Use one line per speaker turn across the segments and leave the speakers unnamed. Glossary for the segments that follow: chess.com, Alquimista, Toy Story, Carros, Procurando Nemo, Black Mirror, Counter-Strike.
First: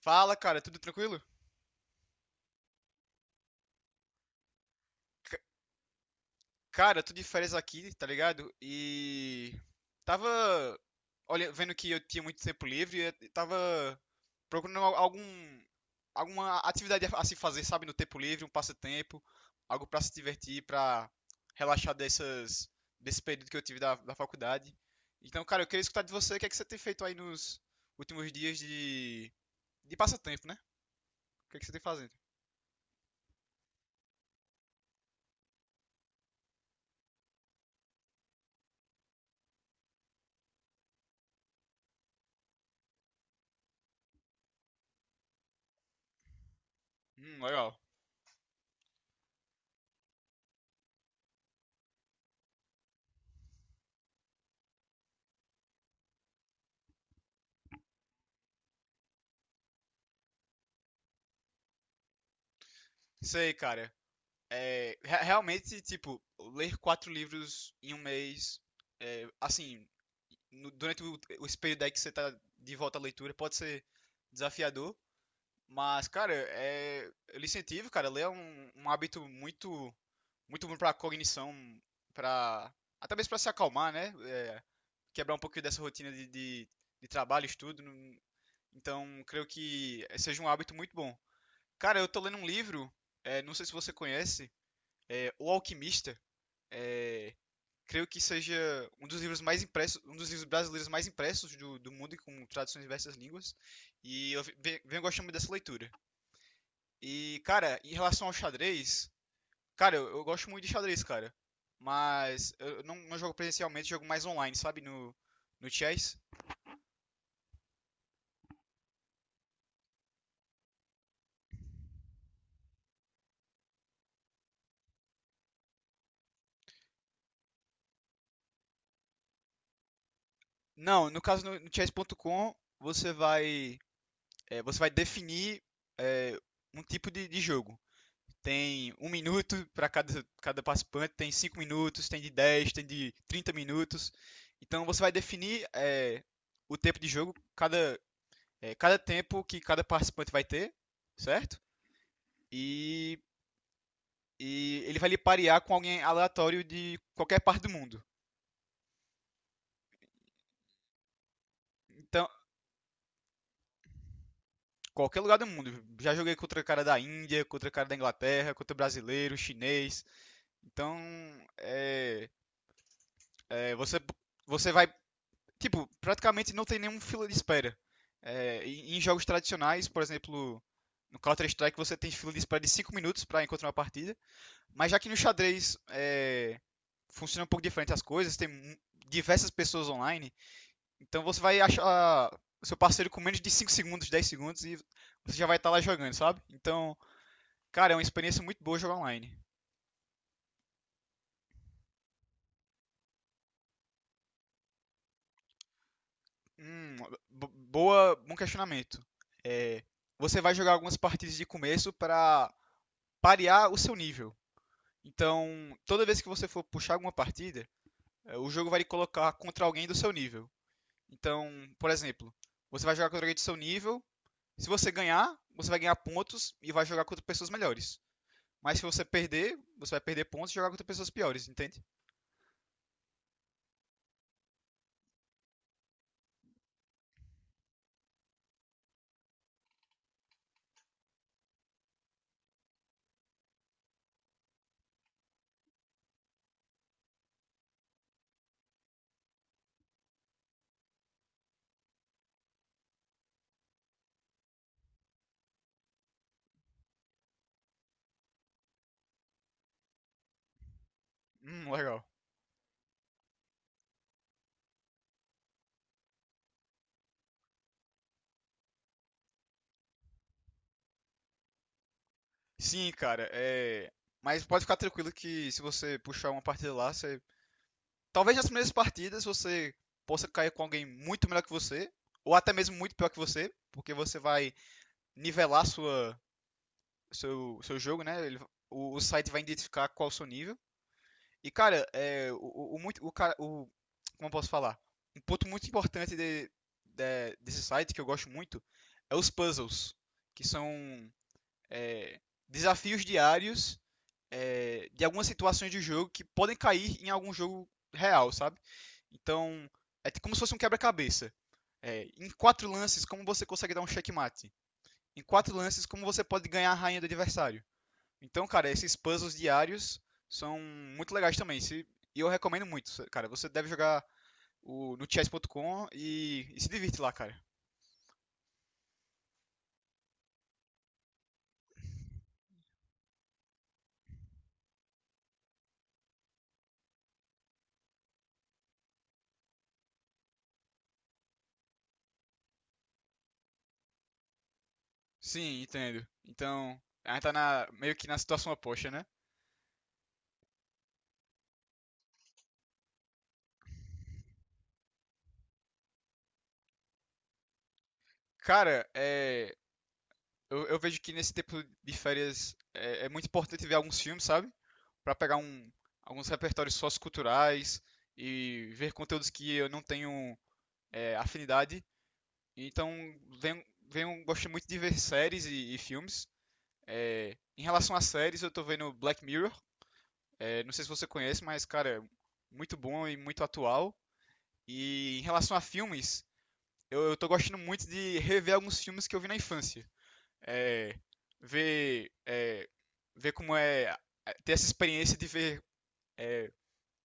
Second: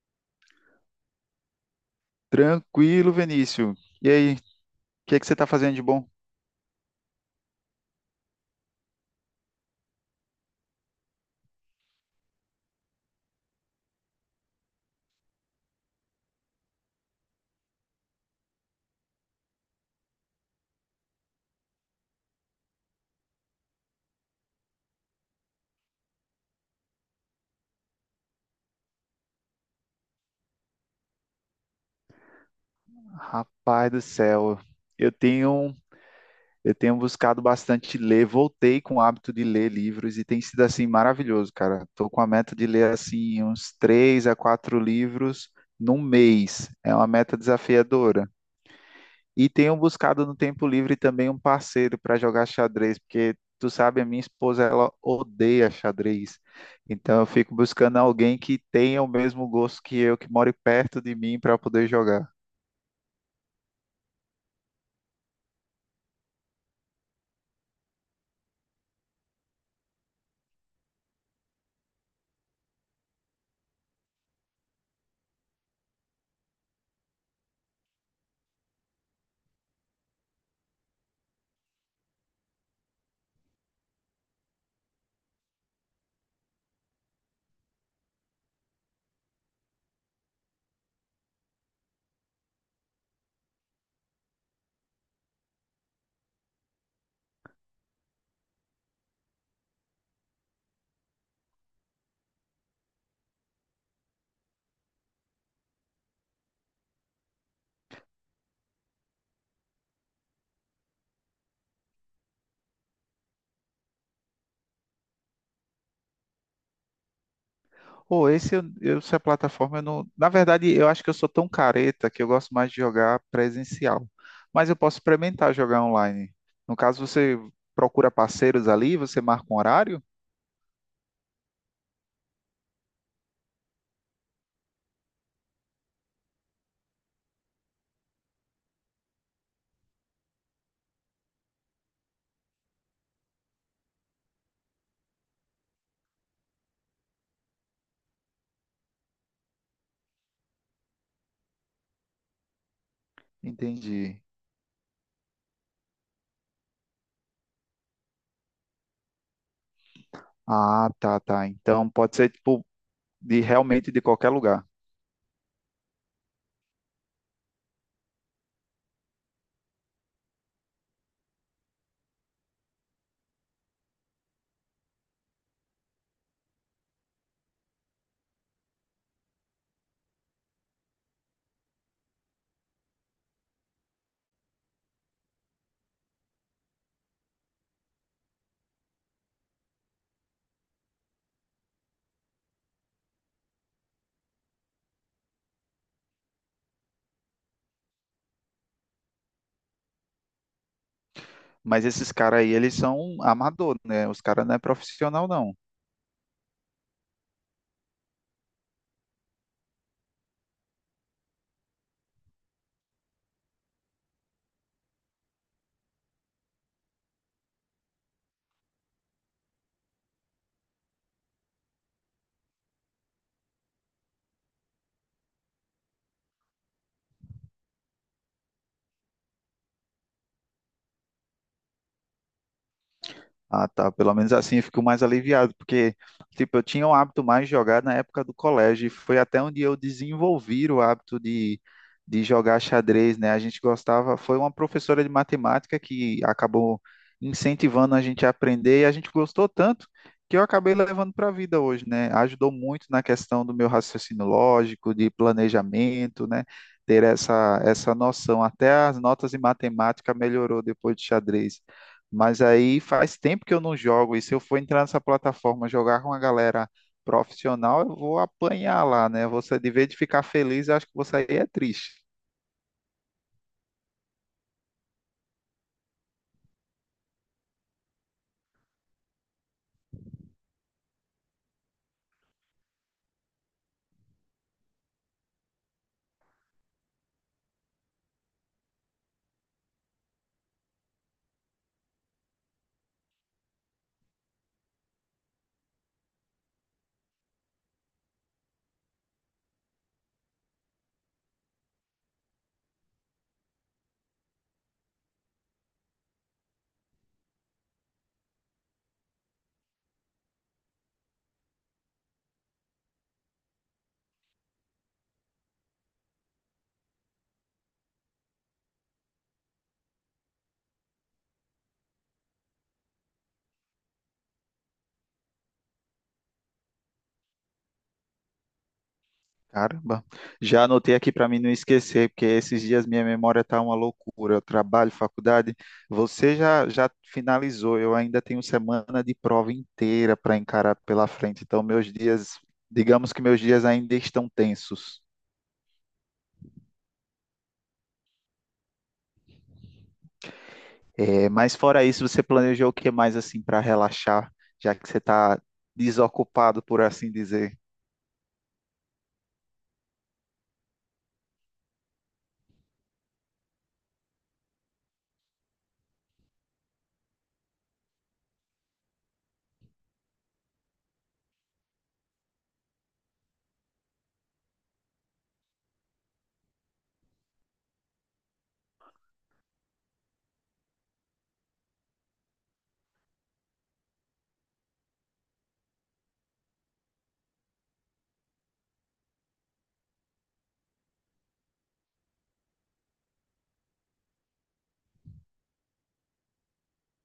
Fala, cara, tudo tranquilo?
Tranquilo, Vinícius. E aí, o que é que você
C-
está fazendo de bom?
cara, tô de férias aqui, tá ligado? E tava vendo que eu tinha muito tempo livre e tava procurando algum alguma atividade a se fazer, sabe, no tempo livre, um passatempo, algo pra se divertir, pra relaxar dessas desse período que eu tive da faculdade. Então, cara, eu queria escutar de você o que é que você tem feito aí nos últimos dias de passatempo, né? O que é que você tem fazendo?
Rapaz do céu, eu tenho eu tenho buscado bastante ler, voltei com o hábito de ler livros e tem sido assim maravilhoso, cara. Estou com a meta de ler assim uns três a quatro livros num mês. É uma meta
Legal.
desafiadora. E tenho buscado no tempo livre também um parceiro para jogar xadrez, porque tu sabe, a minha esposa ela odeia xadrez. Então eu fico buscando alguém que tenha o mesmo gosto que eu, que more perto de mim para poder jogar.
Sei, cara. É, realmente, tipo, ler quatro livros em um mês, é, assim, durante o esse período aí que você tá de volta à leitura, pode ser desafiador, mas, cara, é, eu lhe incentivo, cara, ler é um, um hábito muito, muito bom pra cognição, pra, até mesmo pra se acalmar, né? É, quebrar um pouquinho dessa rotina de trabalho, estudo, então, creio que seja um hábito muito bom. Cara, eu tô lendo um livro, é, não sei se você conhece, é, o Alquimista, é, creio que seja um dos livros mais impressos, um dos livros brasileiros mais impressos do mundo, com traduções em diversas línguas. E eu venho gostando muito dessa leitura. E, cara, em relação ao xadrez, cara, eu gosto muito de xadrez, cara. Mas eu não jogo presencialmente, jogo mais online, sabe? No, no chess.
Ou esse eu- Essa plataforma eu não, na verdade, eu acho que eu sou tão careta que eu gosto mais de jogar presencial, mas eu posso experimentar jogar online. No caso, você procura parceiros ali, você marca um horário?
Não, no caso no chess.com, você vai, é, você vai definir é, um tipo de jogo. Tem um minuto para cada participante, tem cinco minutos, tem de 10 tem de 30 minutos. Então você vai definir é, o tempo de jogo, cada, é, cada tempo que cada participante vai ter, certo? E,
Entendi.
e ele vai lhe parear com alguém aleatório de qualquer parte do mundo.
Ah, tá, tá. Então pode
Então,
ser tipo de realmente de qualquer lugar.
qualquer lugar do mundo. Já joguei contra o cara da Índia, contra o cara da Inglaterra, contra brasileiro, chinês. Então, é, é, você vai tipo, praticamente não tem nenhum fila de espera. É, em jogos tradicionais, por exemplo, no Counter-Strike você tem fila de espera de 5 minutos para encontrar uma partida, mas já que no xadrez é, funciona um pouco diferente as coisas, diversas pessoas online, então você vai achar o seu parceiro com menos de 5 segundos, 10 segundos e você já vai estar lá jogando, sabe? Então, cara, é uma experiência muito boa jogar online.
Mas esses caras aí, eles são amador, né? Os caras não é profissional, não.
Hum, bom questionamento. É, você vai jogar algumas partidas de começo para parear o seu nível. Então, toda vez que você for puxar alguma partida, o jogo vai lhe colocar contra alguém do seu nível. Então, por exemplo, você vai jogar contra alguém do seu nível. Se você ganhar, você vai ganhar pontos e vai jogar contra pessoas melhores. Mas se você perder, você vai perder pontos e jogar contra pessoas piores, entende?
Ah, tá. Pelo menos assim eu fico mais aliviado, porque, tipo, eu tinha o hábito mais de jogar na época do colégio, e foi até onde eu desenvolvi o hábito de jogar xadrez, né? A gente gostava, foi uma professora de matemática que acabou incentivando a gente a aprender, e a gente gostou tanto que eu acabei levando para a vida hoje, né? Ajudou muito na questão do meu raciocínio lógico, de planejamento, né? Ter essa, essa noção. Até as notas em matemática melhorou depois de xadrez.
Legal.
Mas aí faz tempo que eu não jogo. E se eu for entrar nessa plataforma jogar com a galera profissional, eu vou apanhar lá, né? Você, de vez de ficar feliz, eu acho que você aí é triste.
Sim, cara, é. Mas pode ficar tranquilo que se você puxar uma partida lá, você. Talvez nas primeiras partidas você possa cair com alguém muito melhor que você, ou até mesmo muito pior que você, porque você vai nivelar sua, seu jogo, né? Ele, o site vai identificar qual o seu nível. E, cara, é, o, muito, o, cara- o, como eu posso falar? Um ponto muito importante desse site que eu gosto muito é os puzzles, que são é, desafios diários é, de algumas situações de jogo que podem cair em algum jogo real, sabe? Então, é como se fosse um quebra-cabeça. É, em quatro lances, como você consegue dar um checkmate? Em quatro lances como você pode ganhar a rainha do adversário. Então, cara, esses puzzles diários são muito legais também. E eu recomendo muito, cara. Você deve jogar no chess.com e se divirte lá, cara.
Caramba, já anotei aqui para mim não esquecer, porque esses dias minha memória tá uma loucura. Eu trabalho, faculdade. Você já, já finalizou, eu ainda tenho semana de prova inteira para encarar pela frente. Então, meus dias, digamos que meus dias ainda estão tensos.
Sim, entendo. Então, a gente tá meio que na situação oposta, né?
É, mas fora isso, você planejou o que mais assim para relaxar, já que você está desocupado, por assim dizer?
Cara, é, eu vejo que nesse tempo de férias é, é muito importante ver alguns filmes, sabe? Pra pegar um, alguns repertórios socioculturais e ver conteúdos que eu não tenho é, afinidade. Então, venho, gosto muito de ver séries e filmes. É, em relação às séries, eu tô vendo Black Mirror. É, não sei se você conhece, mas, cara, muito bom e muito atual. E em relação a filmes, eu tô gostando muito de rever alguns filmes que eu vi na infância. É, ver, é, ver como é é, ter essa experiência de ver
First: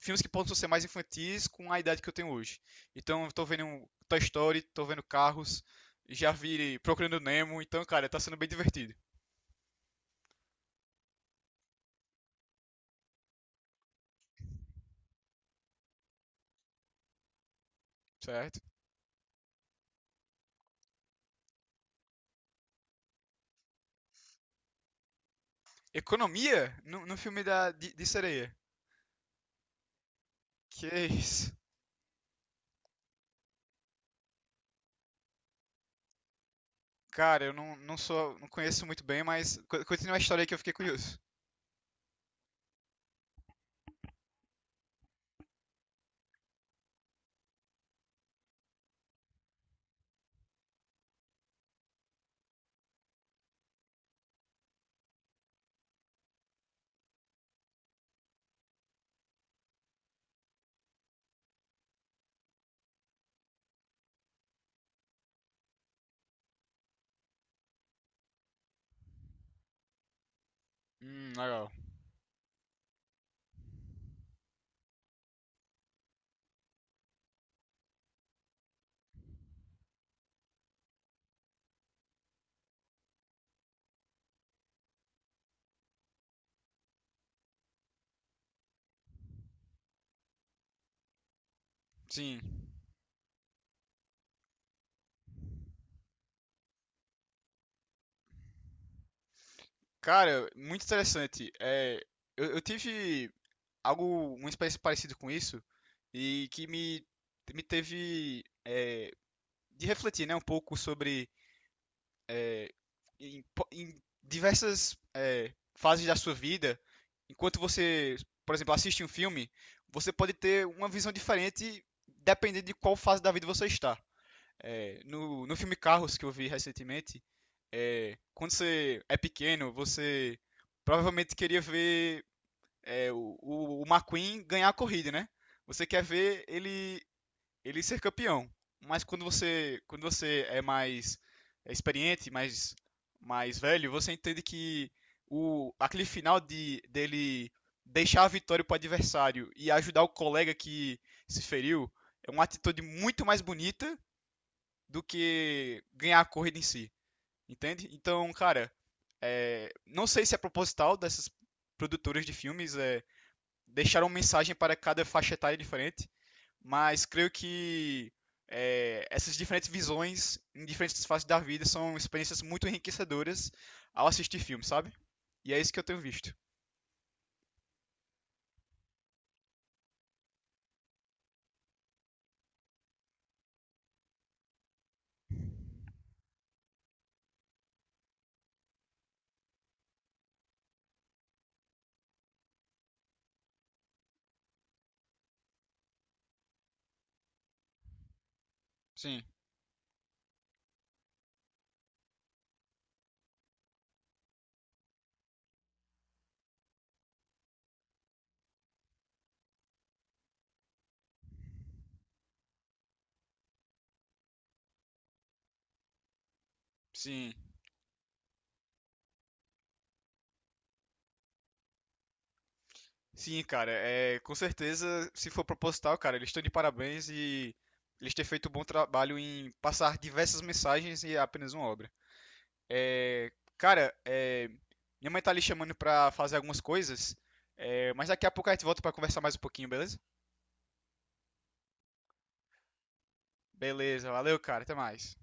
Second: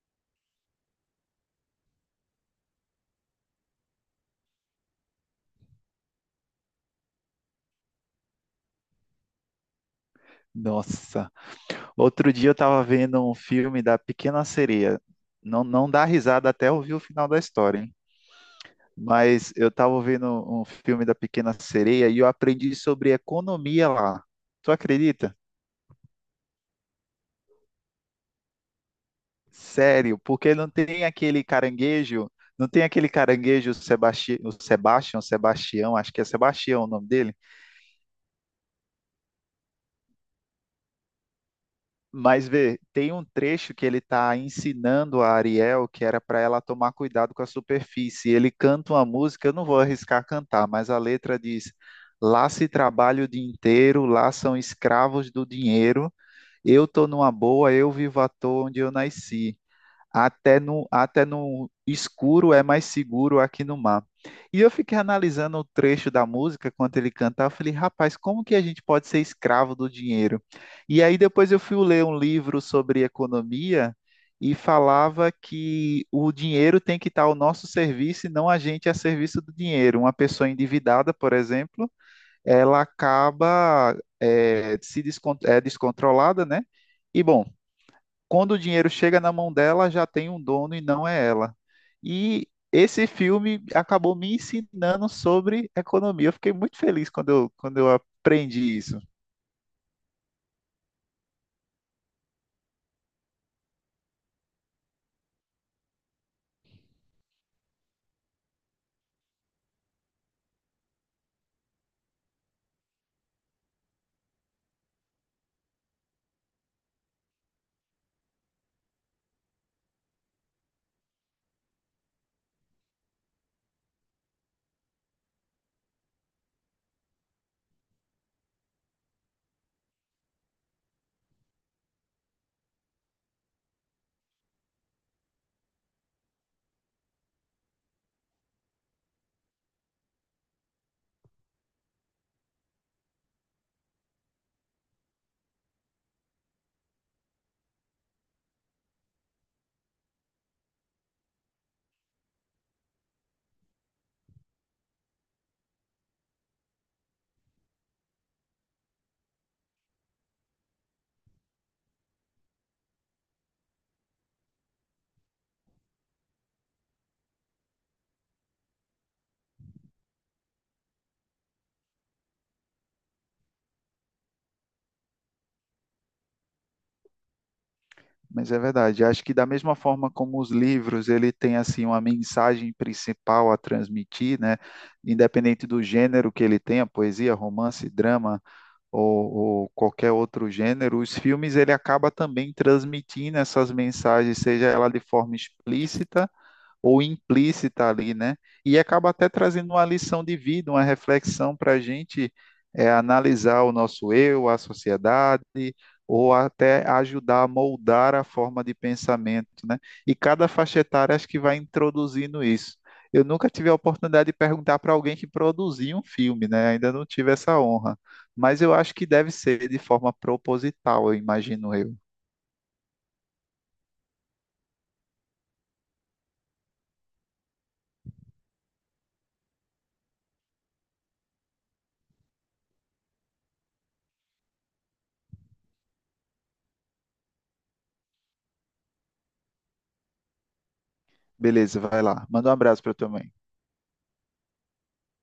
filmes que possam ser mais infantis com a idade que eu tenho hoje. Então, eu tô vendo um Toy Story, tô vendo Carros, já vi Procurando Nemo, então, cara, tá sendo bem divertido,
Nossa, outro dia eu estava vendo um filme da Pequena Sereia. Não, não dá risada até ouvir o final da história, hein?
certo?
Mas eu estava vendo um filme da Pequena Sereia e eu aprendi sobre economia lá. Tu acredita?
Economia no, no filme de sereia.
Sério, porque não
Que
tem
é
aquele
isso?
caranguejo, não tem aquele caranguejo o Sebastião, Sebastião, acho que é Sebastião o nome dele.
Cara, eu não sou, não conheço muito bem, mas continua a história aí que eu fiquei curioso.
Mas vê, tem um trecho que ele está ensinando a Ariel que era para ela tomar cuidado com a superfície. Ele canta uma música, eu não vou arriscar cantar, mas a letra diz: lá se trabalha o dia inteiro, lá são escravos do dinheiro. Eu tô numa boa, eu vivo à toa onde eu nasci. Até no escuro é mais seguro aqui no mar. E eu fiquei analisando o trecho da música quando ele cantava. Eu falei, rapaz, como que a gente pode ser escravo do dinheiro? E aí depois eu
Legal.
fui ler um livro sobre economia e falava que o dinheiro tem que estar ao nosso serviço e não a gente a serviço do dinheiro. Uma pessoa endividada, por exemplo, ela acaba se descontrolada, né? E bom, quando o dinheiro chega na mão dela, já tem um dono e não é ela. E
Sim.
esse filme acabou me ensinando sobre economia. Eu fiquei muito feliz quando eu aprendi isso.
Cara, muito interessante. É, eu tive algo, uma experiência parecida com isso e que me teve é, de refletir, né, um pouco sobre é, em, em diversas é, fases da sua vida, enquanto você, por exemplo, assiste um filme, você pode ter uma visão diferente dependendo de qual fase da vida você está. É, no filme Carros que eu vi recentemente, é, quando você é pequeno, você provavelmente queria ver é, o McQueen ganhar a corrida, né? Você quer ver ele ser campeão. Mas quando você é mais é experiente, mais, mais velho, você entende que o, aquele final dele deixar a vitória para o adversário e ajudar o colega que se feriu é uma atitude muito mais bonita do que ganhar a corrida em si, entende? Então, cara, é, não sei se é proposital dessas produtoras de filmes é, deixar uma mensagem para cada faixa etária diferente, mas creio que é, essas diferentes visões em diferentes fases da vida são experiências muito enriquecedoras ao assistir filmes, sabe? E é isso que eu tenho visto.
Mas é verdade, acho que da mesma forma como os livros, ele tem assim uma mensagem principal a transmitir, né? Independente do gênero que ele tenha, poesia, romance, drama ou, ou qualquer outro gênero, os filmes ele acaba também transmitindo essas mensagens, seja ela de forma explícita ou implícita ali, né? E acaba
Sim,
até trazendo uma lição de vida, uma reflexão para a gente é, analisar o nosso eu, a sociedade, ou até ajudar a moldar a forma de pensamento, né? E cada faixa etária acho que vai introduzindo isso. Eu nunca tive a oportunidade de perguntar para alguém que produziu um filme, né? Ainda não tive
sim.
essa honra. Mas eu acho que deve ser de forma proposital, eu imagino eu.
Sim, cara, é, com certeza, se for proposital, cara, eles estão de parabéns e eles têm feito um bom trabalho em passar diversas mensagens e apenas uma obra. É, cara, é, minha mãe tá ali chamando pra fazer algumas coisas, é, mas daqui a pouco a gente volta pra conversar mais um pouquinho, beleza?
Beleza, vai lá. Manda um abraço para tua mãe.
Beleza, valeu, cara, até mais.